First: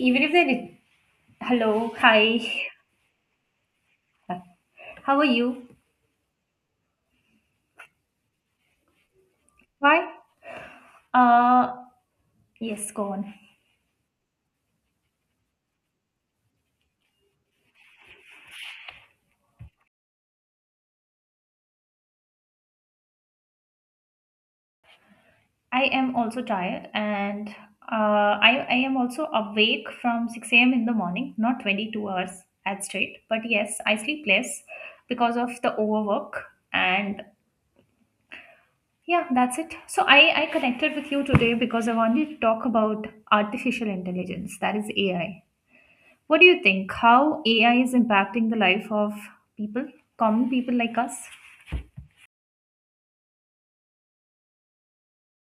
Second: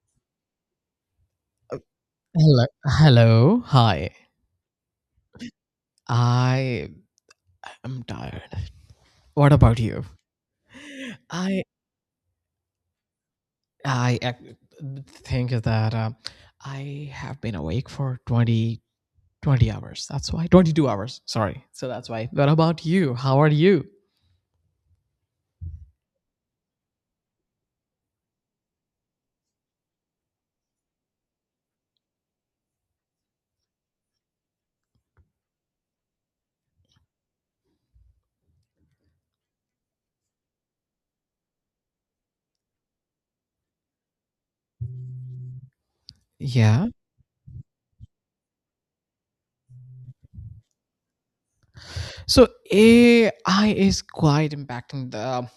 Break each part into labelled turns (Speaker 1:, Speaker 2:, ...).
Speaker 1: Even if they did. Hello. Hi.
Speaker 2: Hello. Hello. Hi.
Speaker 1: How are you?
Speaker 2: I am tired. What about you?
Speaker 1: Why?
Speaker 2: I
Speaker 1: uh yes, go on.
Speaker 2: I ac- think that I have been awake for 20, 20 hours. That's why 22 hours. Sorry. So that's why. What about you? How are you?
Speaker 1: I am also tired. And uh i I am also awake from 6 a.m in the morning, not 22 hours at straight, but yes, I sleep less because of the overwork. And yeah, that's it. So I connected with you today because I wanted to talk about artificial intelligence, that is AI. What do you
Speaker 2: Yeah.
Speaker 1: think, how AI is impacting the life of people, common people like us?
Speaker 2: So AI is quite impacting the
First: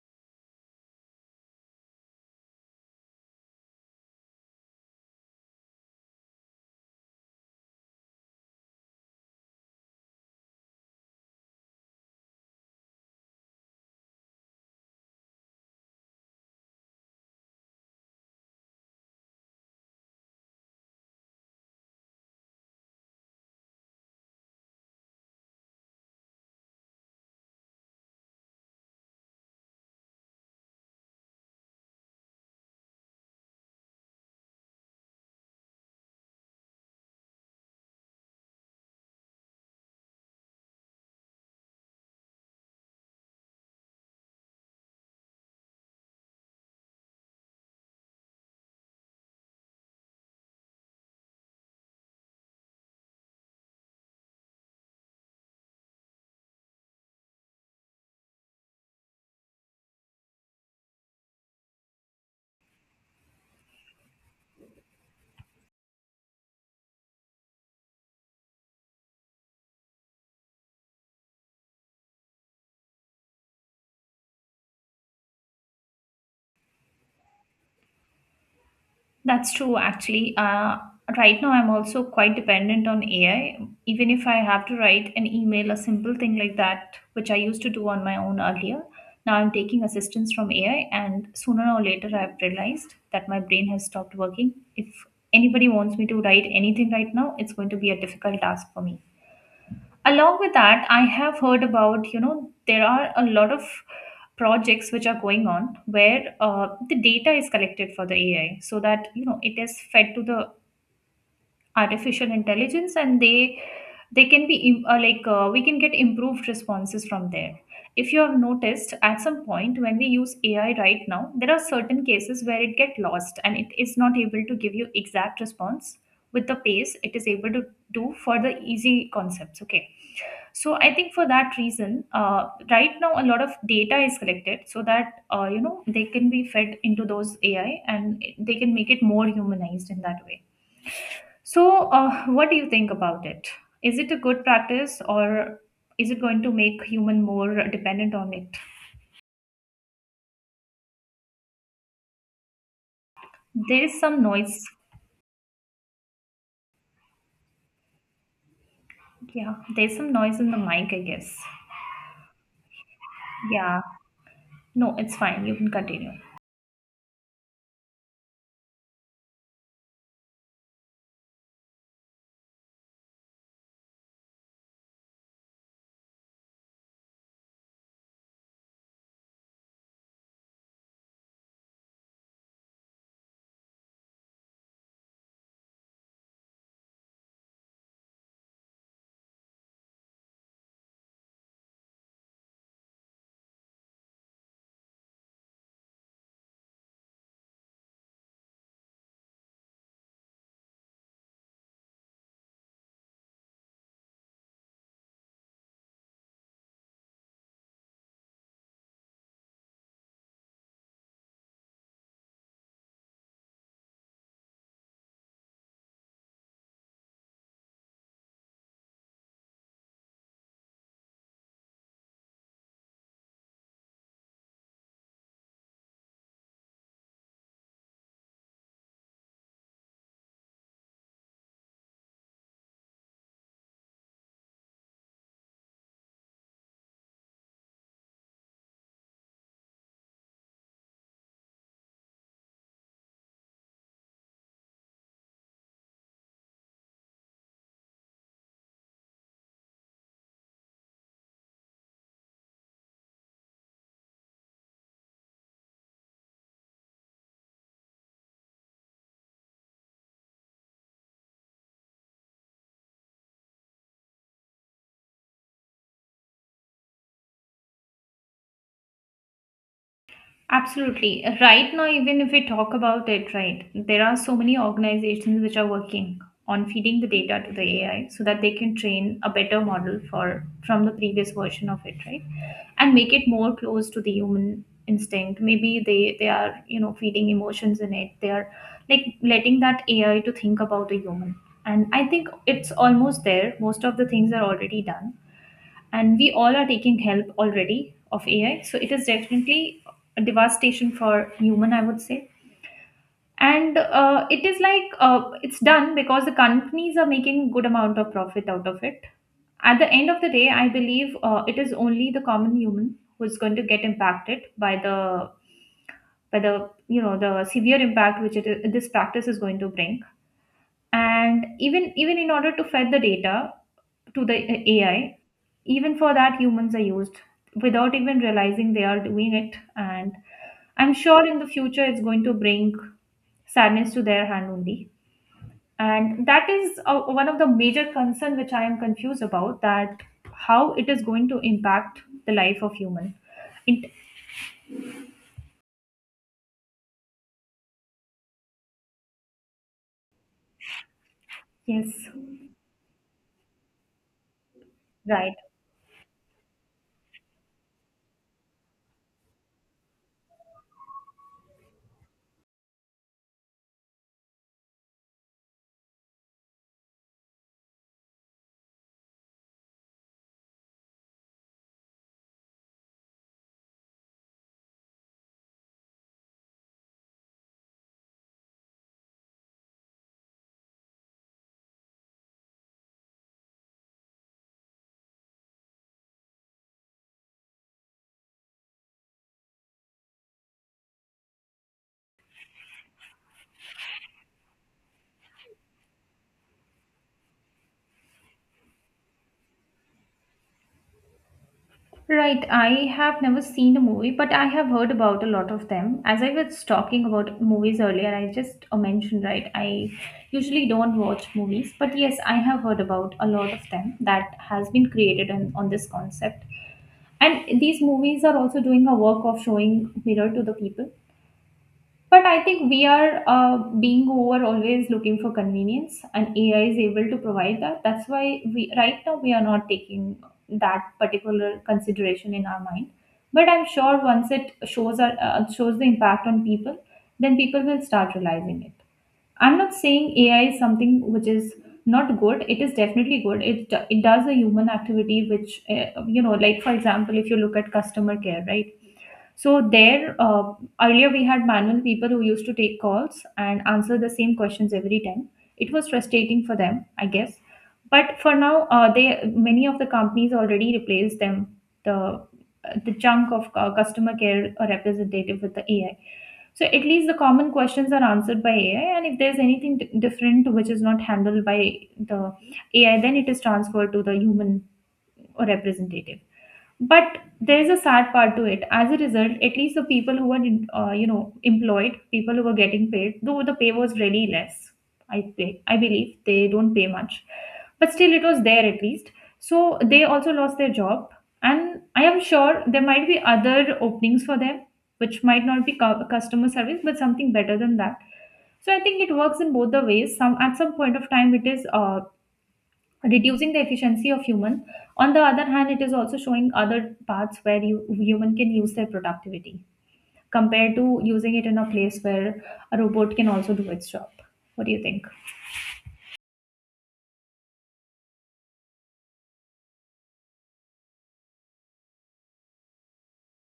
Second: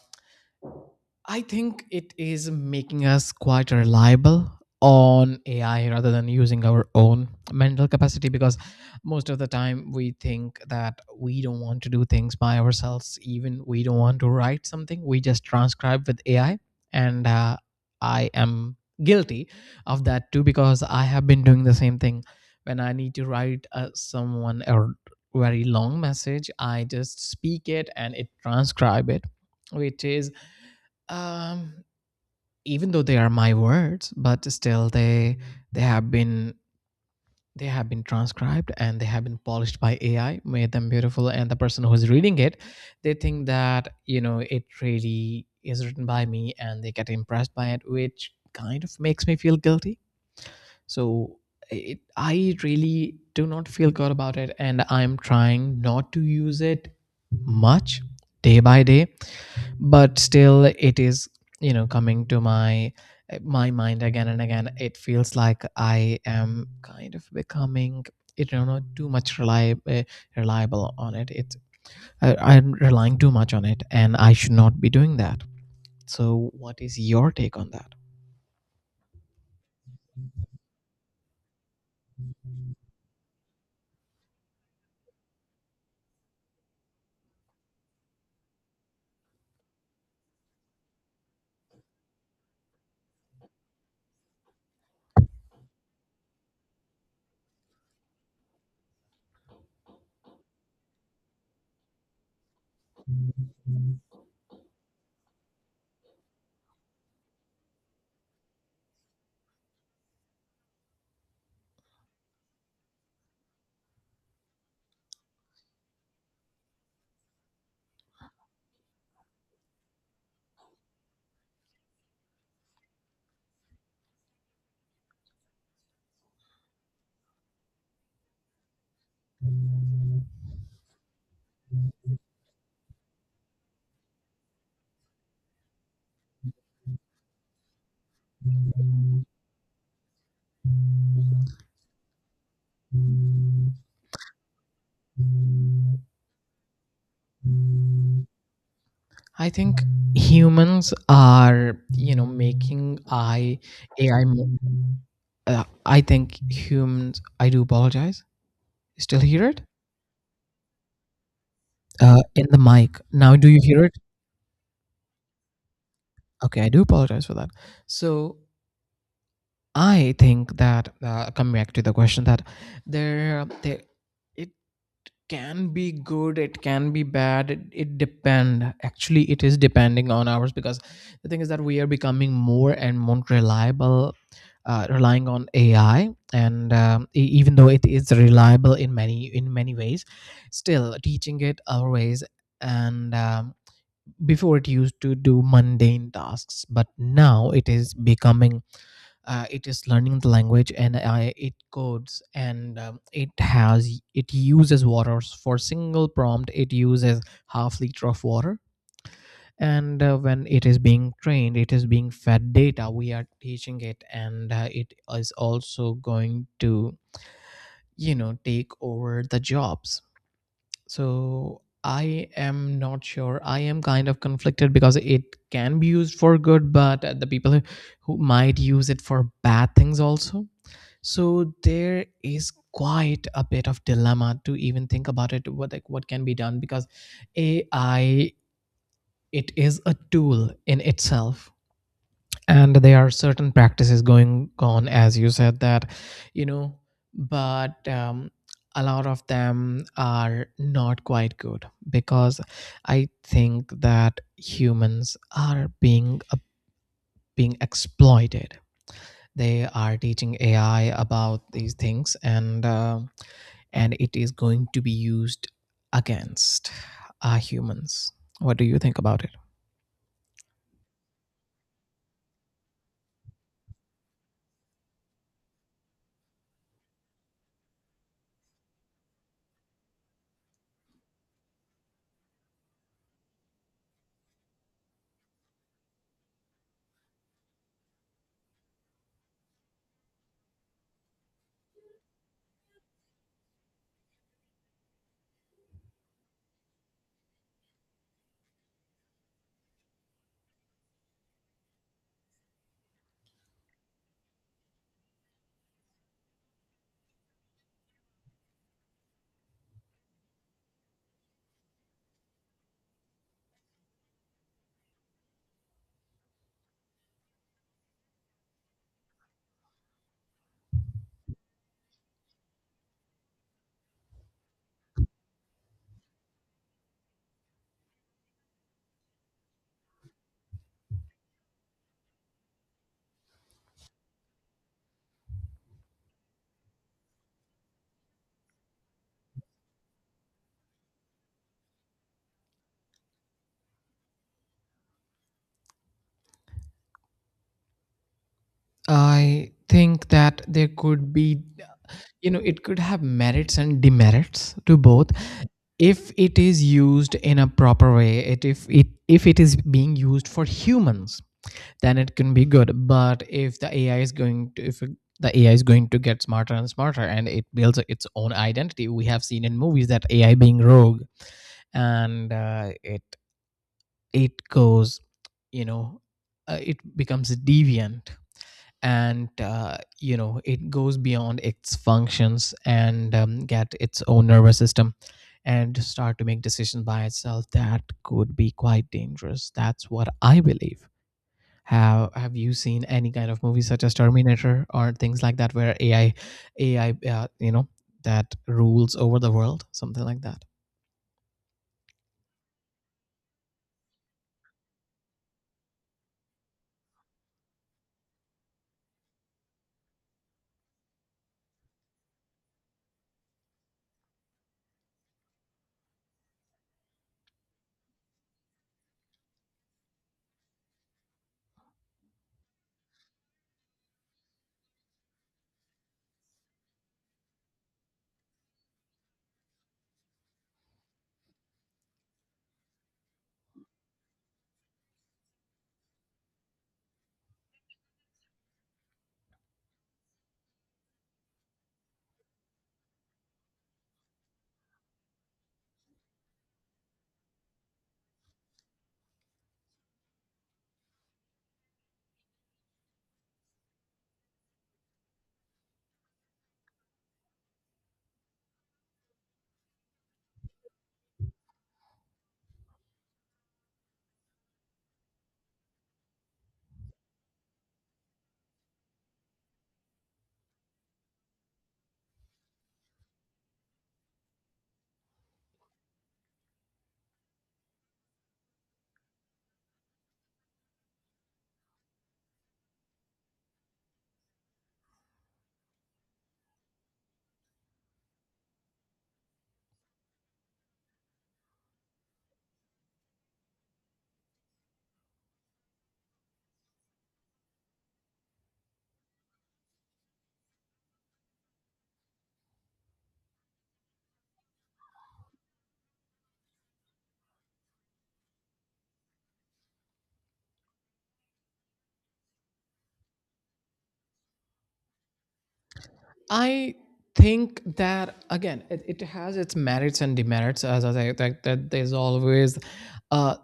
Speaker 2: I think it is making us quite reliable on AI rather than using our own mental capacity because most of the time we think that we don't want to do things by ourselves, even we don't want to write something, we just transcribe with AI. And I am guilty of that too because I have been doing the same thing when I need to write someone a very long message, I just speak it and it transcribe it which is um even though they are my words but still they have been they have been transcribed and they have been polished by AI, made them beautiful, and the person who is reading it, they think that you know it really is written by me and they get impressed by it, which kind of makes me feel guilty. So it, I really do not feel good about it and I'm trying not to use it much day by day, but still it is you know coming to my mind again and again. It feels like I am kind of becoming it, you know, too much reliable, on it. I'm relying too much on it and I should not be doing that. So what is your take on that?
Speaker 1: That's true, actually. Right now, I'm also quite dependent on AI. Even if I have to write an email, a simple thing like that, which I used to do on my own earlier, now I'm taking assistance from AI. And sooner or later, I've realized that my brain has stopped working. If anybody wants me to write anything right now, it's going to be a difficult task for me. Along with that, I have heard about, there are a lot of projects which are going on where the data is collected for the AI so that it is fed to the artificial intelligence, and they can be like we can get improved responses from there. If you have noticed, at some point, when we use AI right now, there are certain cases where it get lost and it is not able to give you exact response with the pace it is able to do for the easy concepts. Okay, so I think for that reason, right now a lot of data is collected so that, they can be fed into those AI and they can make it more humanized in that way. So what do you think about it? Is it a good practice, or is it going to make human more dependent on it?
Speaker 2: I think humans are you know making I
Speaker 1: There is some
Speaker 2: ai mo-
Speaker 1: noise.
Speaker 2: I think humans, I do apologize. You still hear
Speaker 1: Yeah,
Speaker 2: it?
Speaker 1: there's some noise in the mic, I guess.
Speaker 2: In the mic now, do you
Speaker 1: Yeah,
Speaker 2: hear it?
Speaker 1: no, it's fine, you can continue.
Speaker 2: Okay, I do apologize for that. So I think that coming back to the question that there, there, it can be good, it can be bad. It depend. Actually, it is depending on ours because the thing is that we are becoming more and more reliable, relying on AI. And even though it is reliable in many ways, still teaching it our ways, and before it used to do mundane tasks but now it is becoming, it is learning the language and I, it codes, and it has it uses waters for single prompt, it uses ½ liter of water. And when it is being trained, it is being fed data. We are teaching it, and it is also going to, you know, take over the jobs. So I am not sure. I am kind of conflicted because it can be used for good, but the people who might use it for bad things also. So there is quite a bit of dilemma to even think about it. What, like what can be done, because AI, it is a tool in itself, and there are certain practices going on as you said, that you know, but a lot of them are not quite good because I think that humans are being being exploited. They are teaching AI about these things, and it is going to be used against, humans. What do you think about it?
Speaker 1: Absolutely. Right now, even if we talk about it, right, there are so many organizations which are working on feeding the data to the AI so that they can train a better model for from the previous version of it, right? And make it more close to the human instinct. Maybe they are, feeding emotions in it. They are like letting that AI to think about a human. And I think it's almost there. Most of the things are already done, and we all are taking help already of AI. So it is definitely a devastation for human, I would say. And it is like it's done because the companies are making good amount of profit out of it. At the end of the day, I believe it is only the common human who is going to get impacted by the the severe impact which this practice is going to bring. And even in order to fed the data, to the AI. Even for that, humans are used without even realizing they are doing it. And I'm sure in the future it's going to bring sadness to their hand only. And that is one of the major concern which I am confused about, that how it is going to impact the life of human. It,
Speaker 2: I think that there could be,
Speaker 1: yes,
Speaker 2: you know, it could have merits and demerits to both.
Speaker 1: right.
Speaker 2: If it is used in a proper way, if it is being used for humans, then it can be good. But if the AI is going to, if the AI is going to get smarter and smarter, and it builds its own identity, we have seen in movies that AI being rogue, and it it goes, you know, it becomes deviant, and you know, it goes beyond its functions, and get its own nervous system, and start to make decisions by itself, that could be quite dangerous. That's what I believe. Have you seen any kind of movies such as Terminator or things like that where you know, that rules over the world, something like that?
Speaker 1: Right, I have never seen a movie, but I have heard about a lot of them. As I was talking about movies earlier, I just mentioned, right, I usually don't watch movies, but yes, I have heard about a lot of them that has been created on this concept. And these movies are also doing a work of showing mirror to the people, but I think we are being over always looking for convenience, and AI is able to provide that. That's why we right now we are not taking that particular consideration in our mind. But I'm sure once it shows our, shows the impact on people, then people will start realizing it. I'm not saying AI is something which is not good. It is definitely good. It does a human activity which you know, like for example, if you look at customer care, right? So there, earlier we had manual people who used to take calls and answer the same questions every time. It was frustrating for them, I guess. But for now, they, many of the companies already replaced them, the the chunk of customer care representative with the AI. So at least the common questions are answered by AI, and if there's anything different which is not handled by the AI, then it is transferred to the human representative. But there's a sad part to it. As a result, at least the people who were employed, people who were getting paid, though the pay was really less. I believe they don't pay much, but still it was there at least. So they also lost their job, and I am sure there might be other openings for them, which might not be customer service, but something better than that. So I think it works in both the ways. Some At some point of time, it is reducing the efficiency of human. On the other hand, it is also showing other paths where you, human, can use their productivity, compared to using it in a place where a robot can also do its job. What do you think?
Speaker 2: I think that again, it has its merits and demerits. As I say, that there's always uh,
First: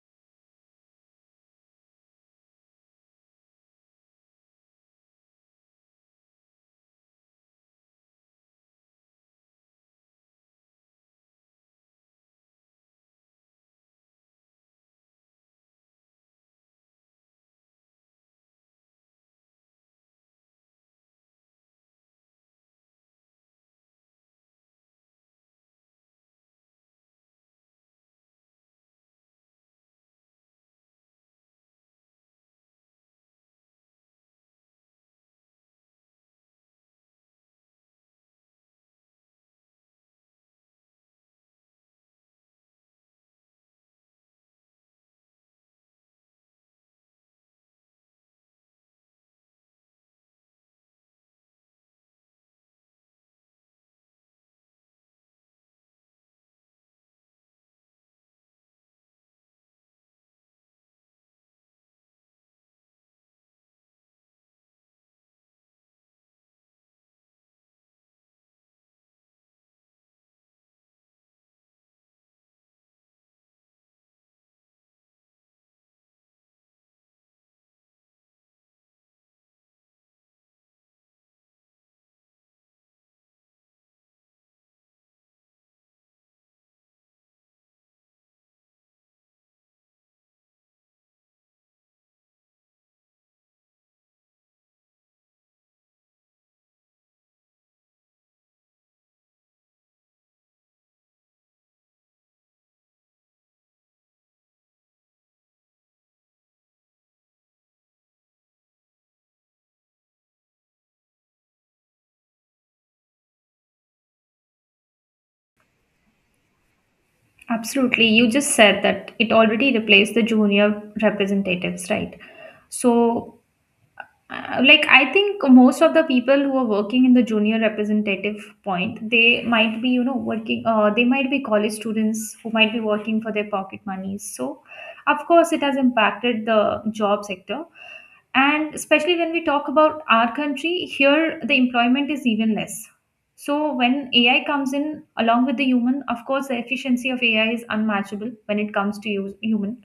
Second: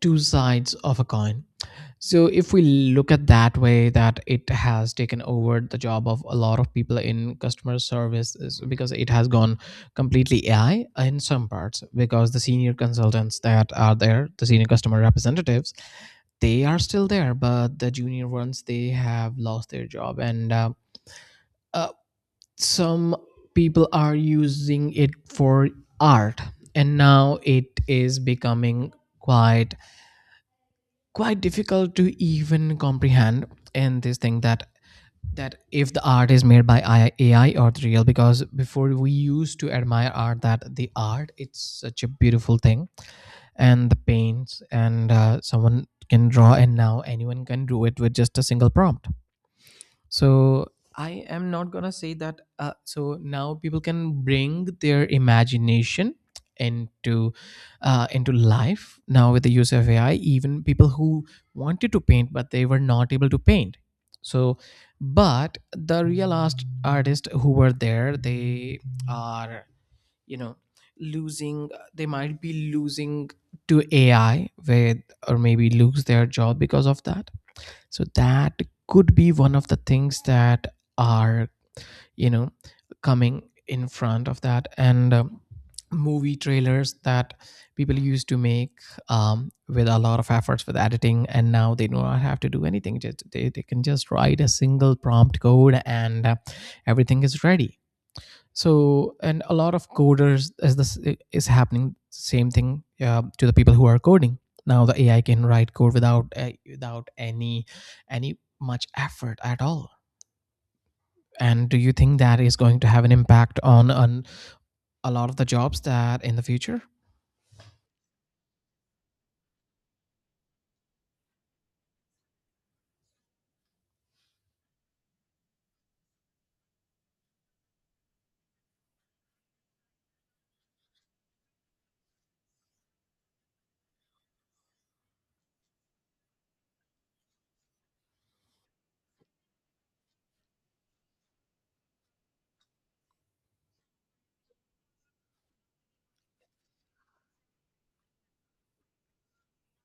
Speaker 2: two sides of a coin. So if we look at that way, that it has taken over the job of a lot of people in customer service is because it has gone completely AI in some parts. Because the senior consultants that are there, the senior customer representatives, they are still there, but the junior ones they have lost their job and. Uh, some people are using it for art, and now it is becoming quite quite difficult to even comprehend, and this thing that that if the art is made by AI or the real, because before we used to admire art, that the art, it's such a beautiful thing, and the paints, and someone can draw, and now anyone can do it with just a single prompt. So I am not gonna say that. So now people can bring their imagination into, into life now with the use of AI. Even people who wanted to paint but they were not able to paint. So, but the real artists who were there, they are you know losing. They might be losing to AI with, or maybe lose their job because of that. So that could be one of the things that are you know coming in front of that, and movie trailers that people used to make, with a lot of efforts with editing, and now they do not have to do anything. They can just write a single prompt code, and everything is ready. So, and a lot of coders, as this is happening, same thing to the people who are coding. Now the AI can write code without without any much effort at all. And do you think that is going to have an impact on a lot of the jobs that in the future?
Speaker 1: Absolutely. You just said that it already replaced the junior representatives, right? So like, I think most of the people who are working in the junior representative point, they might be, working, they might be college students who might be working for their pocket monies. So of course it has impacted the job sector. And especially when we talk about our country here, the employment is even less. So when AI comes in along with the human, of course the efficiency of AI is unmatchable when it comes to use human.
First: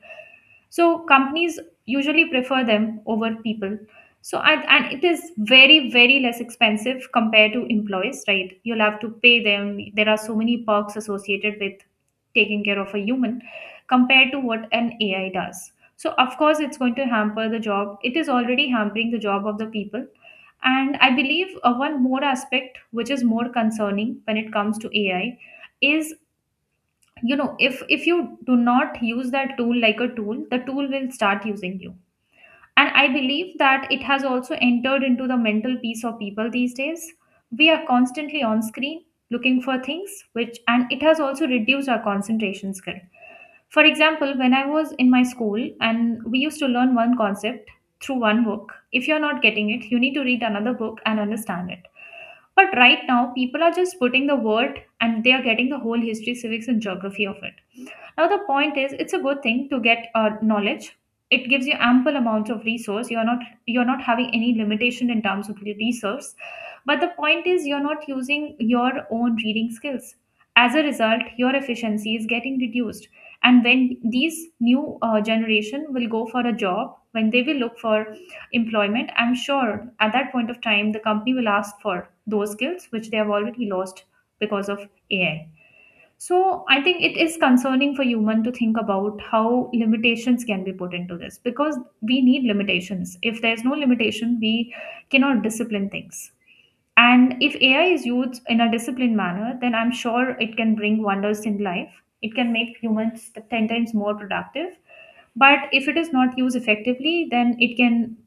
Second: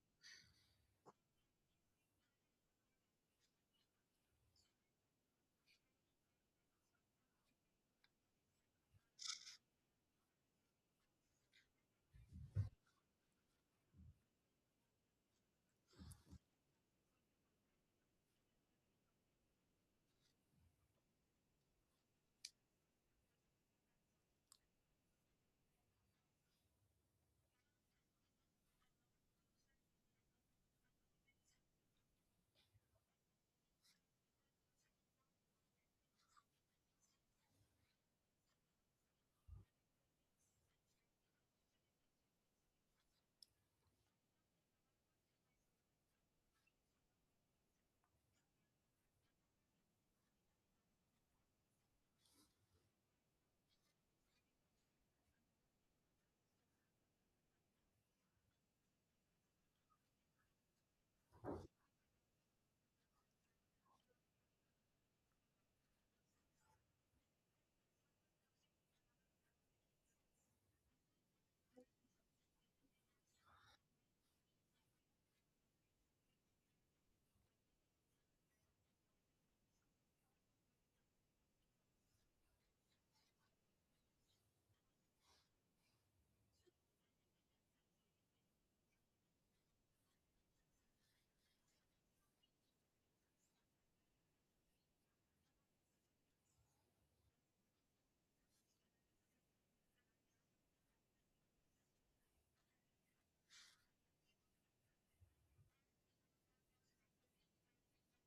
Speaker 1: So companies usually prefer them over people. So, and it is very, very less expensive compared to employees, right? You'll have to pay them. There are so many perks associated with taking care of a human compared to what an AI does. So, of course, it's going to hamper the job. It is already hampering the job of the people. And I believe one more aspect which is more concerning when it comes to AI is, if you do not use that tool like a tool, the tool will start using you. And I believe that it has also entered into the mental peace of people these days. We are constantly on screen looking for things, which, and it has also reduced our concentration skill. For example, when I was in my school and we used to learn one concept through one book, if you're not getting it, you need to read another book and understand it. But right now, people are just putting the word and they are getting the whole history, civics, and geography of it. Now, the point is, it's a good thing to get knowledge. It gives you ample amounts of resource. You're not having any limitation in terms of your resource. But the point is, you're not using your own reading skills. As a result, your efficiency is getting reduced. And when these new generation will go for a job, when they will look for employment, I'm sure at that point of time the company will ask for those skills which they have already lost because of AI. So I think it is concerning for human to think about how limitations can be put into this, because we need limitations. If there's no limitation, we cannot discipline things. And if AI is used in a disciplined manner, then I'm sure it can bring wonders in life. It can make humans 10 times more productive. But if it is not used effectively, then it can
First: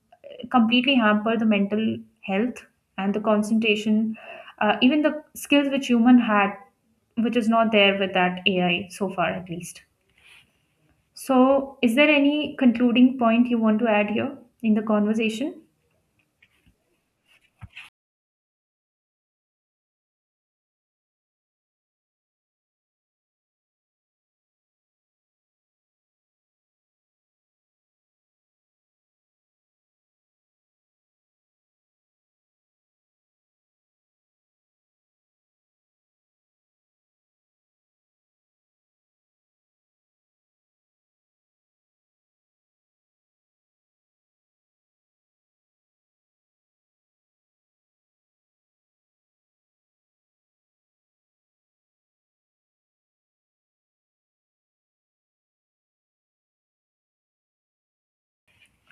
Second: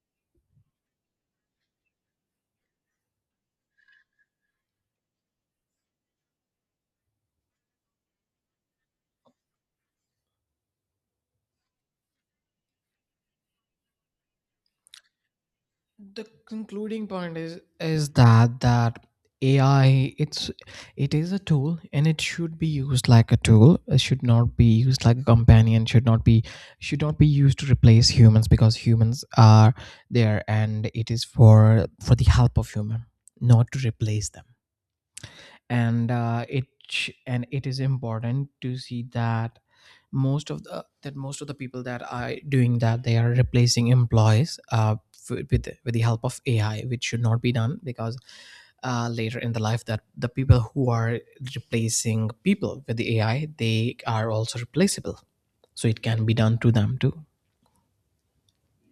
Speaker 1: completely hamper the mental health and the concentration, even the skills which human had, which is not there with that AI so far at least. So, is there any concluding point you want to add here in the conversation?
Speaker 2: The concluding point is that AI, it is a tool and it should be used like a tool. It should not be used like a companion. Should not be used to replace humans because humans are there and it is for the help of human, not to replace them. And and it is important to see that most of the people that are doing that, they are replacing employees with the help of AI, which should not be done, because later in the life, that the people who are replacing people with the AI, they are also replaceable, so it can be done to them too.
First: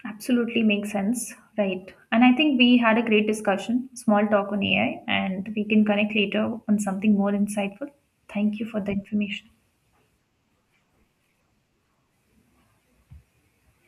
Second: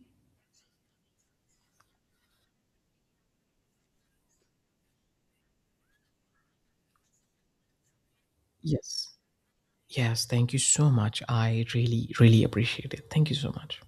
Speaker 1: Absolutely makes sense, right? And I think we had a great discussion, small talk on AI, and we can connect later on something more insightful. Thank you for the
Speaker 2: Yes.
Speaker 1: information.
Speaker 2: Yes, thank you so much. I really appreciate it. Thank you so much.